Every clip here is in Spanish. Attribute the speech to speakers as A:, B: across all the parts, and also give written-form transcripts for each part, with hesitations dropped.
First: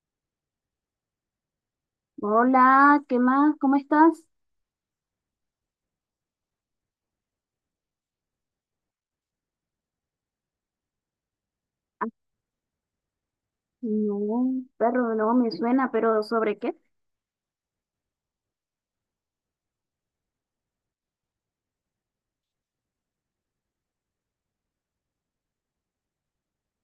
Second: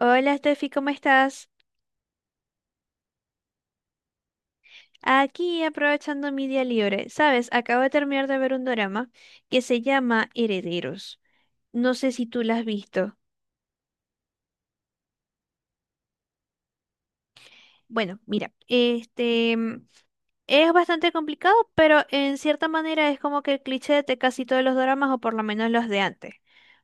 A: Hola, Steffi, ¿cómo estás?
B: Hola, ¿qué más? ¿Cómo estás?
A: Aquí aprovechando mi día libre. Sabes, acabo de terminar de ver un drama que se llama Herederos. No
B: Ah,
A: sé si tú la has visto.
B: no, perro, no me suena, pero ¿sobre qué?
A: Bueno, mira, es bastante complicado, pero en cierta manera es como que el cliché de casi todos los dramas, o por lo menos los de antes,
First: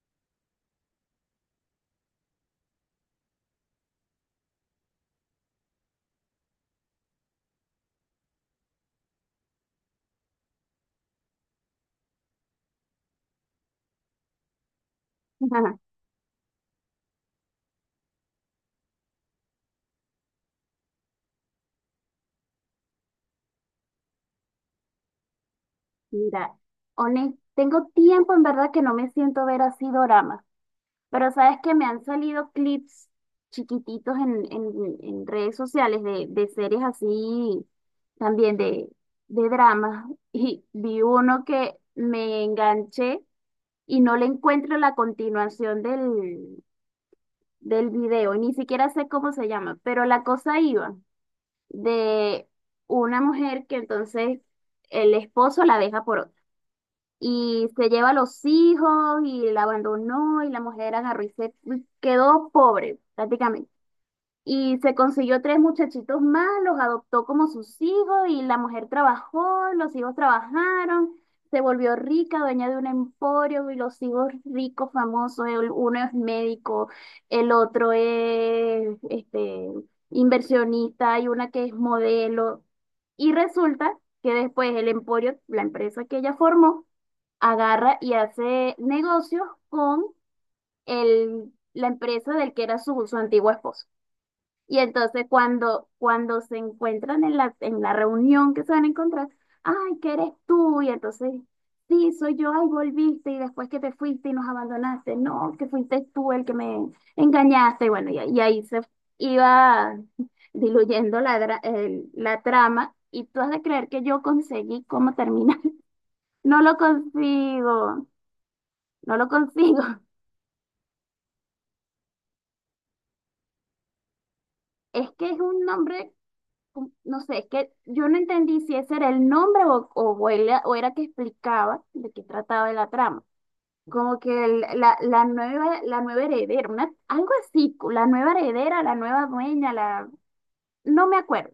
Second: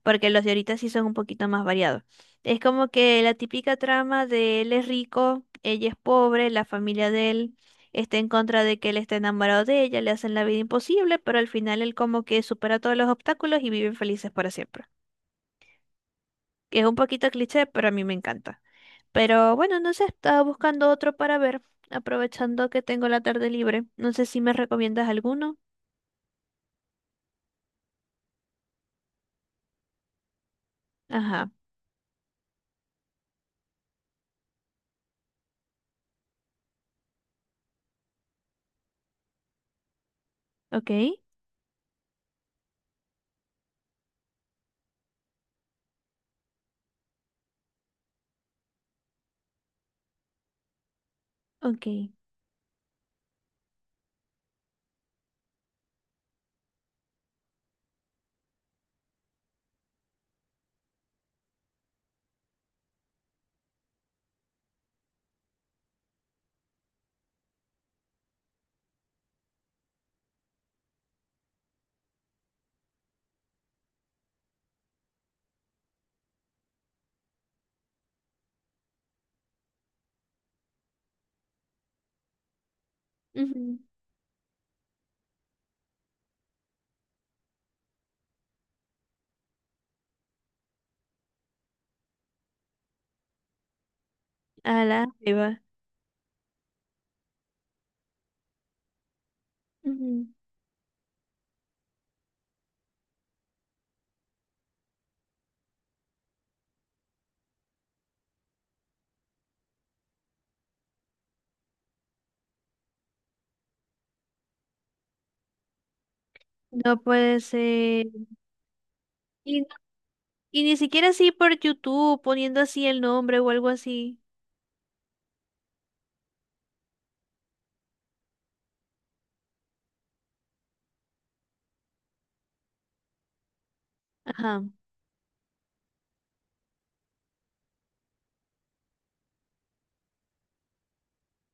A: porque los de ahorita sí son un poquito más variados. Es como que la típica trama de él es rico, ella es pobre, la familia de él está en contra de que él esté enamorado de ella, le hacen la vida imposible, pero al final él como que supera todos los obstáculos y viven felices para siempre. Que es un poquito cliché, pero a mí me encanta. Pero bueno, no sé, estaba buscando otro para ver, aprovechando que tengo la tarde libre. No sé si me recomiendas alguno.
B: Mira, honest, tengo tiempo en verdad que no me siento a ver así doramas, pero
A: Ajá,
B: sabes que me han salido clips chiquititos en redes sociales de series así también de dramas y
A: ok,
B: vi uno que me enganché y no le encuentro la continuación del video, y ni siquiera sé cómo se llama, pero la cosa iba
A: ok.
B: de una mujer que entonces el esposo la deja por otra y se lleva a los hijos y la abandonó y la mujer agarró y se quedó pobre prácticamente. Y se consiguió tres muchachitos más, los adoptó como sus hijos y la mujer trabajó, los hijos trabajaron, se volvió rica, dueña de un emporio y los hijos ricos, famosos, uno es médico, el otro es este, inversionista y una que es modelo. Y
A: Ujú.
B: resulta que después el emporio, la empresa que ella formó, agarra y hace negocios con el, la empresa del que era su antiguo esposo.
A: A
B: Y
A: la
B: entonces
A: va.
B: cuando se encuentran en en la reunión que se van a encontrar, ay, ¿qué
A: Ujú.
B: eres tú? Y entonces, sí, soy yo, ay, volviste y después que te fuiste y nos abandonaste, no, que fuiste tú el que me engañaste. Y bueno, y ahí se iba diluyendo la trama y tú has de creer que yo conseguí cómo terminar. No lo
A: No puede
B: consigo,
A: ser.
B: no lo
A: Y, no-
B: consigo.
A: y ni siquiera así por YouTube, poniendo así el nombre o algo así.
B: Es que es un nombre no sé, que yo no entendí si ese era el nombre o era que explicaba de qué trataba la trama. Como que
A: Ajá,
B: la nueva heredera, una, algo así, cu- la nueva heredera, la nueva dueña, no me acuerdo.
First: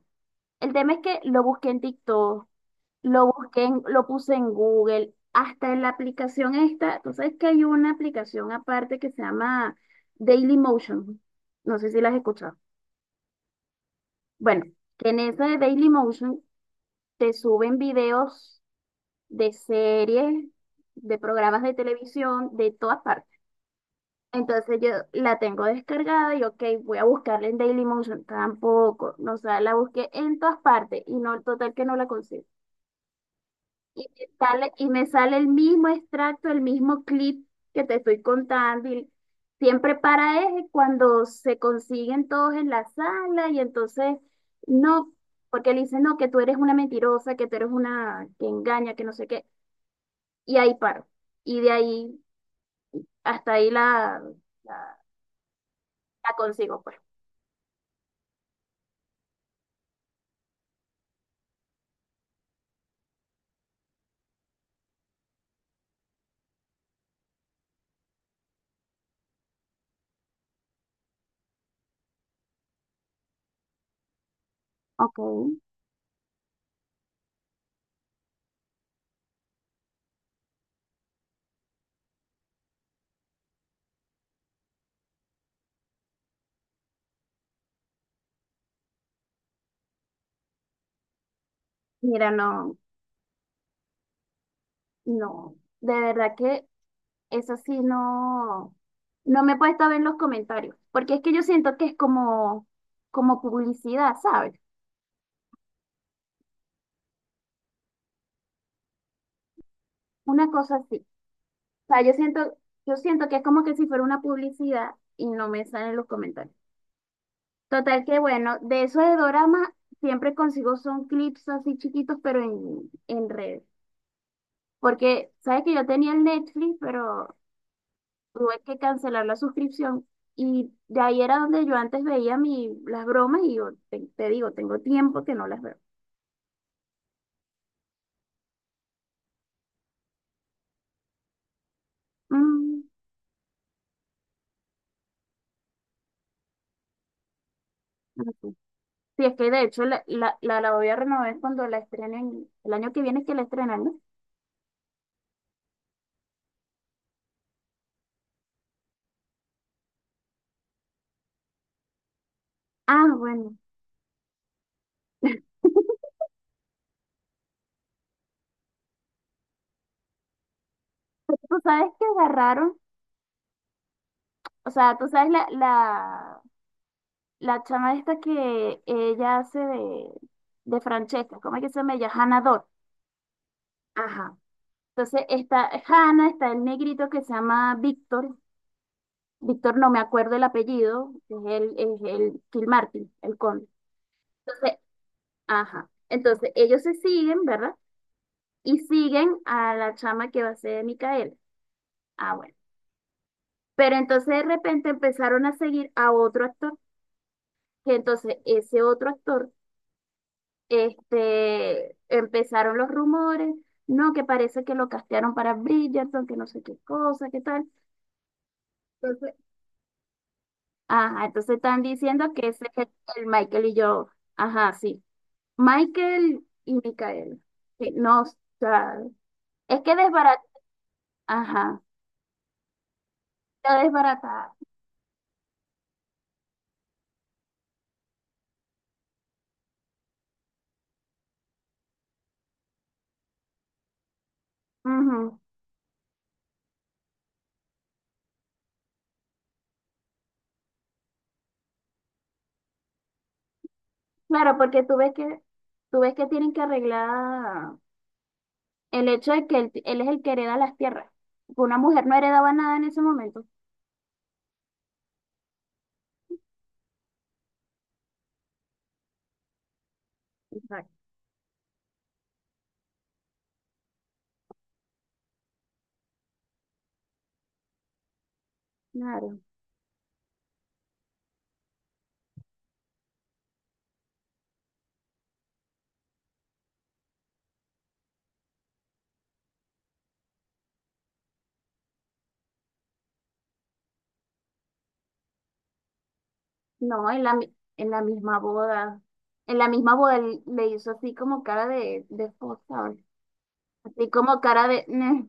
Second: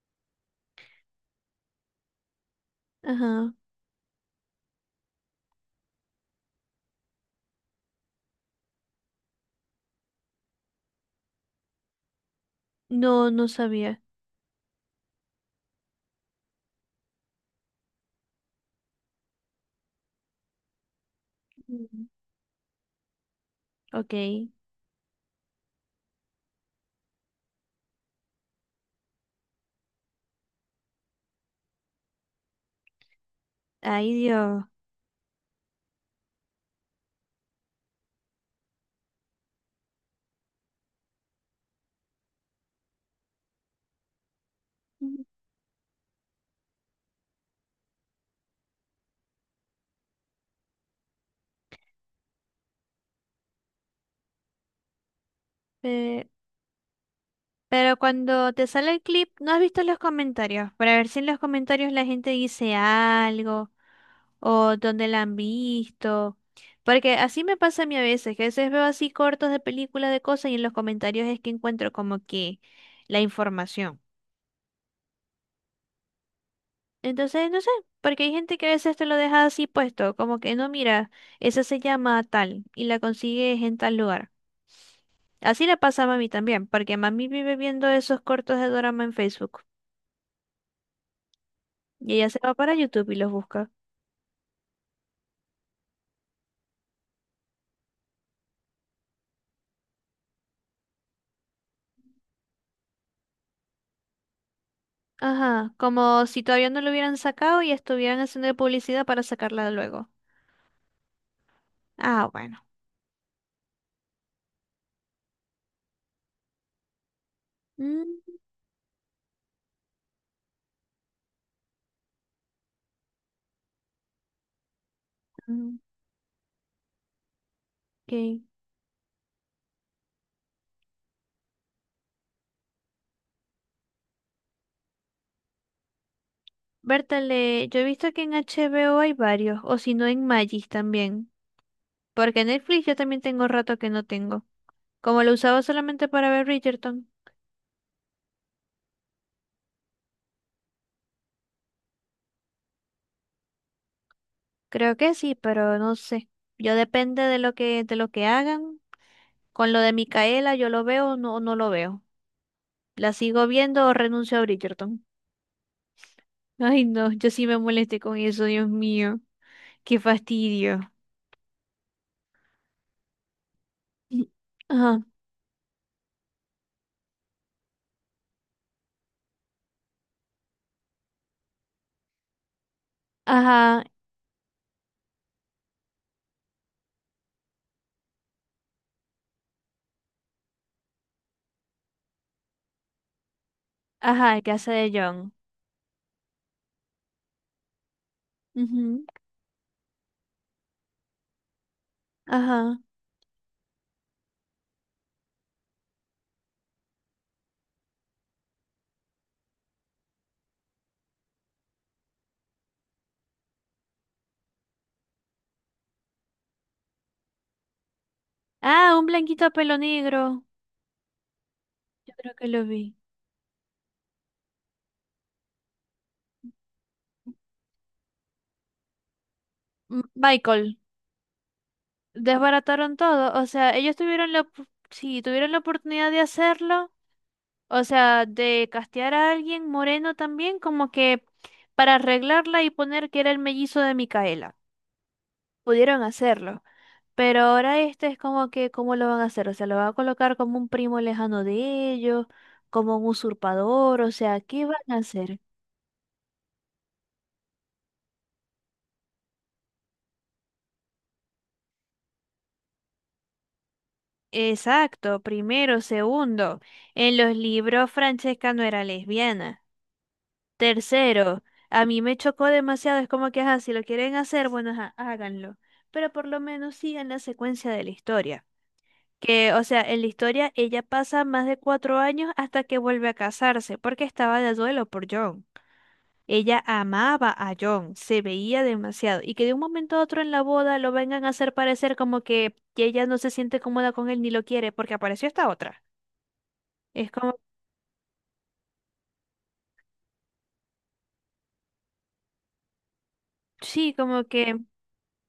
B: El tema es que lo busqué en TikTok,
A: ajá.
B: lo puse en Google, hasta en la aplicación esta, tú sabes que hay una aplicación aparte que se llama Dailymotion. No sé si la has escuchado.
A: No, no sabía.
B: Bueno, que en esa de Dailymotion te suben videos de series, de programas de
A: Ujú.
B: televisión, de todas partes.
A: Ok.
B: Entonces yo la tengo descargada y ok, voy a buscarla en Dailymotion, tampoco, no, o sea, la busqué en todas partes y no, total que no la consigo.
A: Ay, Dios.
B: Y me sale el mismo extracto, el mismo clip que te estoy contando y siempre para es cuando se consiguen todos en la sala y entonces no,
A: Ujú.
B: porque le dicen, no, que tú eres una mentirosa, que tú eres una que engaña, que no sé qué. Y ahí paro. Y de ahí hasta ahí la,
A: Eh,
B: la consigo, pues.
A: pero cuando te sale el clip, ¿no has visto los comentarios? Para ver si en los comentarios la gente dice algo o donde la han visto. Porque así me pasa a mí a veces, que a veces veo así cortos de películas de cosas y en los comentarios es que encuentro como que la información.
B: Ok.
A: Entonces, no sé, porque hay gente que a veces te lo deja así puesto, como que no, mira, esa se llama tal y la consigues en tal lugar. Así le pasa a mami también, porque mami vive viendo esos cortos de dorama en Facebook y ella
B: Mira,
A: se va para
B: no,
A: YouTube y los busca.
B: no, de verdad que eso sí no, no me he puesto a ver los comentarios, porque es que yo siento que es como, como publicidad, ¿sabes?
A: Ajá, como si todavía no lo hubieran sacado y estuvieran haciendo publicidad para sacarla luego.
B: Una cosa así. O sea,
A: Ah, bueno.
B: yo siento que es como que si fuera una publicidad y no me salen los comentarios. Total que
A: Mm,
B: bueno, de eso de dorama siempre consigo son clips así chiquitos, pero en redes. Porque sabes que
A: mm,
B: yo tenía el Netflix, pero
A: ok.
B: tuve que cancelar la suscripción. Y de ahí era donde yo antes veía mi, las bromas y yo te digo, tengo tiempo que no las veo.
A: Bertale, yo he visto que en HBO hay varios, o si no en Magis también. Porque en
B: Mm,
A: Netflix yo también tengo rato que no tengo. Como lo usaba solamente para ver Bridgerton.
B: ok. Sí, es que de hecho la voy a renovar cuando la estrenen, el año que viene es que la estrenan, ¿no?
A: Creo que sí, pero no sé. Yo depende de lo que hagan. Con lo de Micaela, yo lo veo o no lo veo.
B: Ah,
A: ¿La sigo
B: bueno.
A: viendo o renuncio a Bridgerton? Ay, no, yo sí me molesté con eso, Dios mío. Qué fastidio.
B: Tú sabes que agarraron,
A: Y-
B: o sea,
A: Ajá,
B: tú sabes la chama esta que ella hace de Francesca, ¿cómo es que se llama ella? Hannah Dot.
A: ajá,
B: Ajá. Entonces está Hannah, está el negrito que se llama Víctor. Víctor, no me acuerdo el apellido, es es el Phil Martin el conde.
A: ajá, el que hace
B: Entonces,
A: de John.
B: ajá. Entonces, ellos se siguen, ¿verdad? Y siguen a la chama que va a ser Micaela. Ah, bueno.
A: Ajá.
B: Pero entonces de repente empezaron a seguir a otro actor, que entonces ese otro actor, este, empezaron los rumores, no, que parece que lo castearon para Bridgerton, que no sé qué cosa, qué tal.
A: Ah, un
B: Entonces,
A: blanquito a pelo negro.
B: ajá, entonces están
A: Yo
B: diciendo
A: creo
B: que
A: que lo
B: ese es
A: vi.
B: el Michael y yo, ajá, sí. Michael y Micael. Sí, no, o sea, es que desbarata,
A: Michael,
B: ajá,
A: desbarataron todo. O sea,
B: está
A: ellos tuvieron la,
B: desbaratada.
A: op- sí, tuvieron la oportunidad de hacerlo. O sea, de castear a alguien moreno también, como que para arreglarla y poner que era el mellizo de Micaela.
B: Ujú.
A: Pudieron hacerlo. Pero ahora este es como que, ¿cómo lo van a hacer? O sea, lo van a colocar como un primo lejano de ellos, como un usurpador. O sea,
B: Claro,
A: ¿qué van
B: porque
A: a hacer?
B: tú ves que tienen que arreglar el hecho de que él es el que hereda las tierras. Una mujer no heredaba nada en ese momento.
A: Exacto, primero, segundo. En los libros Francesca no era lesbiana.
B: Exacto.
A: Tercero, a mí me chocó demasiado, es como que, ajá, si lo quieren hacer, bueno, ajá, háganlo. Pero por lo menos sigan la secuencia de la historia.
B: Claro.
A: Que, o sea, en la historia ella pasa más de cuatro años hasta que vuelve a casarse, porque estaba de duelo por John. Ella amaba a John, se veía demasiado, y que de un momento a otro en la boda lo vengan a hacer parecer como que ella no se siente cómoda con él ni lo quiere, porque apareció esta otra.
B: No,
A: Es
B: en
A: como,
B: en la misma boda. En la misma boda él le hizo así como cara de esposa, ¿sabes?
A: sí,
B: Así
A: como
B: como
A: que,
B: cara de... "Neh".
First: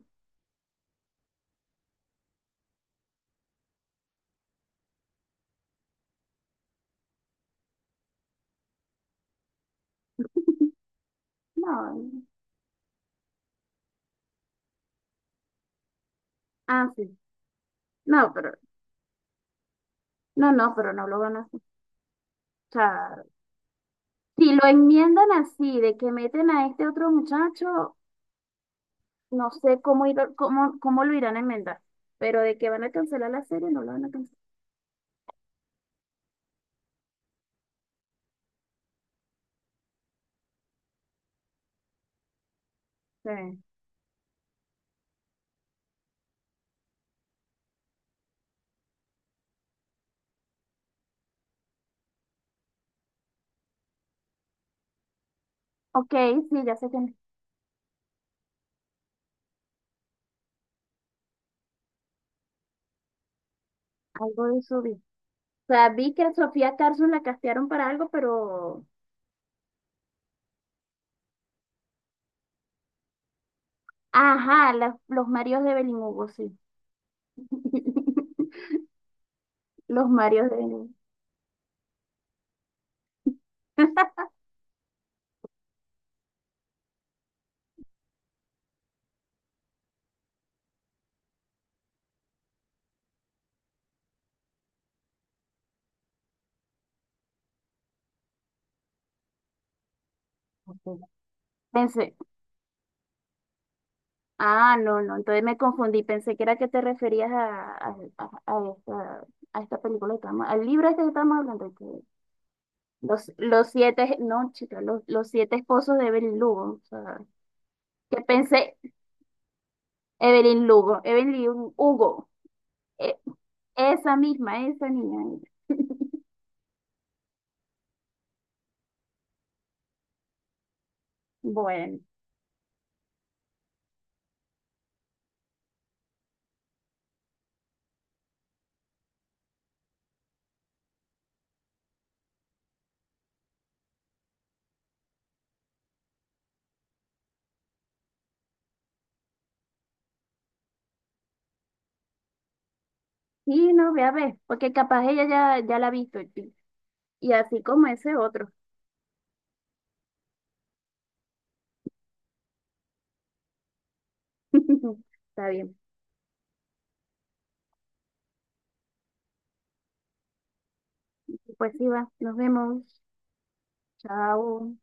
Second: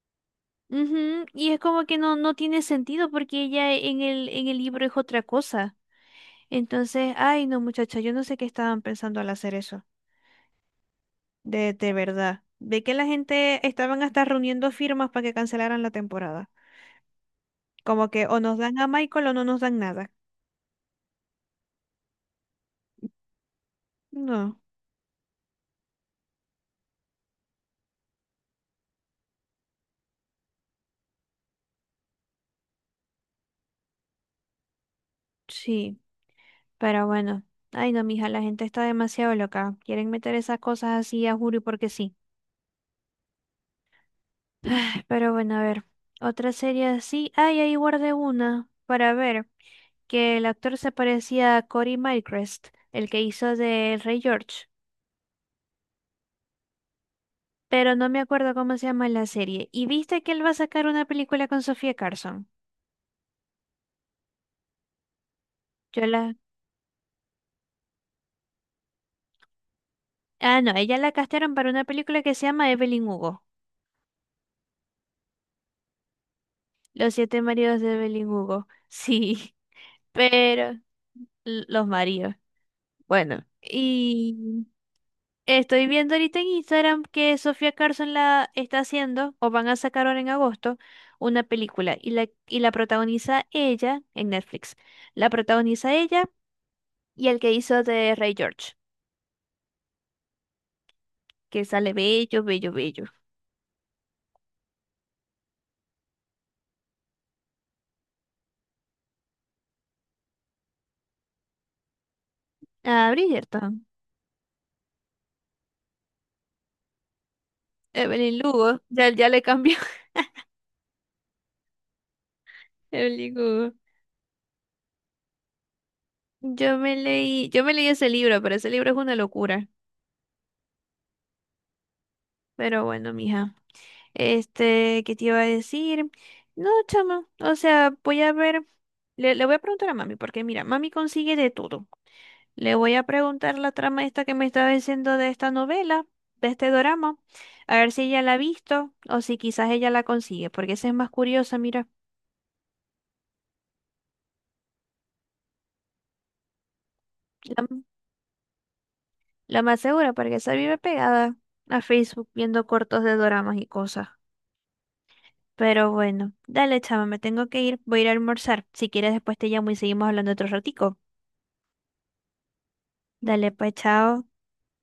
A: ujú, y es como que no, no tiene sentido porque ella, en el libro es otra cosa. Entonces, ay, no, muchacha, yo no sé qué estaban pensando al hacer eso, de
B: No,
A: verdad. De que la gente estaban hasta reuniendo firmas para que cancelaran la temporada.
B: ah, sí.
A: Como que
B: No,
A: o
B: pero,
A: nos dan a Michael o no nos dan nada.
B: no, no, pero no lo van a escuchar. Si
A: No,
B: lo enmiendan así, de que meten a este otro muchacho, no sé cómo, cómo lo irán a enmendar. Pero de que van a cancelar la serie, no lo van a cancelar.
A: sí, pero bueno. Ay, no, mija, la gente está demasiado loca. Quieren meter esas cosas así a Juri porque sí.
B: Sí.
A: Ay, pero bueno, a ver, otra serie así. Ay, ahí guardé una para ver que el actor se parecía a Cory Mycrest, el que hizo de Rey George,
B: Ok, sí, ya sé que
A: pero no me acuerdo cómo se llama la serie. ¿Y viste que él va a sacar una película con Sofía Carson?
B: algo de eso vi. O sea,
A: Yo
B: vi que a
A: la...
B: Sofía Carson la castearon para algo, pero.
A: Ah, no, ella la castearon para una película que se llama Evelyn Hugo,
B: Ajá, los Marios de Belín Hugo, sí.
A: Los siete maridos de Evelyn Hugo. Sí,
B: Los Marios de
A: pero
B: Belín
A: los maridos. Bueno, y estoy viendo ahorita en Instagram que Sofía Carson la está haciendo, o van a sacar ahora en agosto, una película y la protagoniza ella en Netflix. La protagoniza ella y el que hizo de Ray George,
B: Hugo.
A: que sale bello, bello, bello.
B: Ah, no, no, entonces me confundí, pensé que era que te referías a esta película que estamos, al libro este que estamos hablando, que
A: Ah,
B: los
A: Bridgerton.
B: siete, no, chica, los siete esposos de Evelyn Lugo, o sea, que
A: Evelyn
B: pensé,
A: Lugo, ya, ya le cambió.
B: Evelyn Lugo, Evelyn Hugo, e-
A: Evelyn Hugo.
B: esa misma, esa niña,
A: Yo me leí ese libro, pero ese libro es una locura.
B: bueno,
A: Pero bueno, mija. Este, ¿qué te iba a decir? No, chama, o sea, voy a ver, le voy a preguntar a mami, porque mira, mami consigue de todo. Le voy a preguntar la trama esta que me estaba diciendo de esta novela, de este dorama, a ver si ella la ha visto o si quizás ella la consigue, porque esa es más curiosa, mira,
B: sí, no, voy a ver, porque capaz ella ya la ha visto, y así
A: la,
B: como ese otro,
A: la más segura, porque esa vive pegada a Facebook viendo cortos de doramas y cosas.
B: está bien,
A: Pero bueno, dale, chama, me tengo que ir, voy a ir a almorzar. Si quieres, después te llamo y seguimos hablando otro ratico.
B: pues sí va, nos vemos,
A: Dale, pues, chao.
B: chao.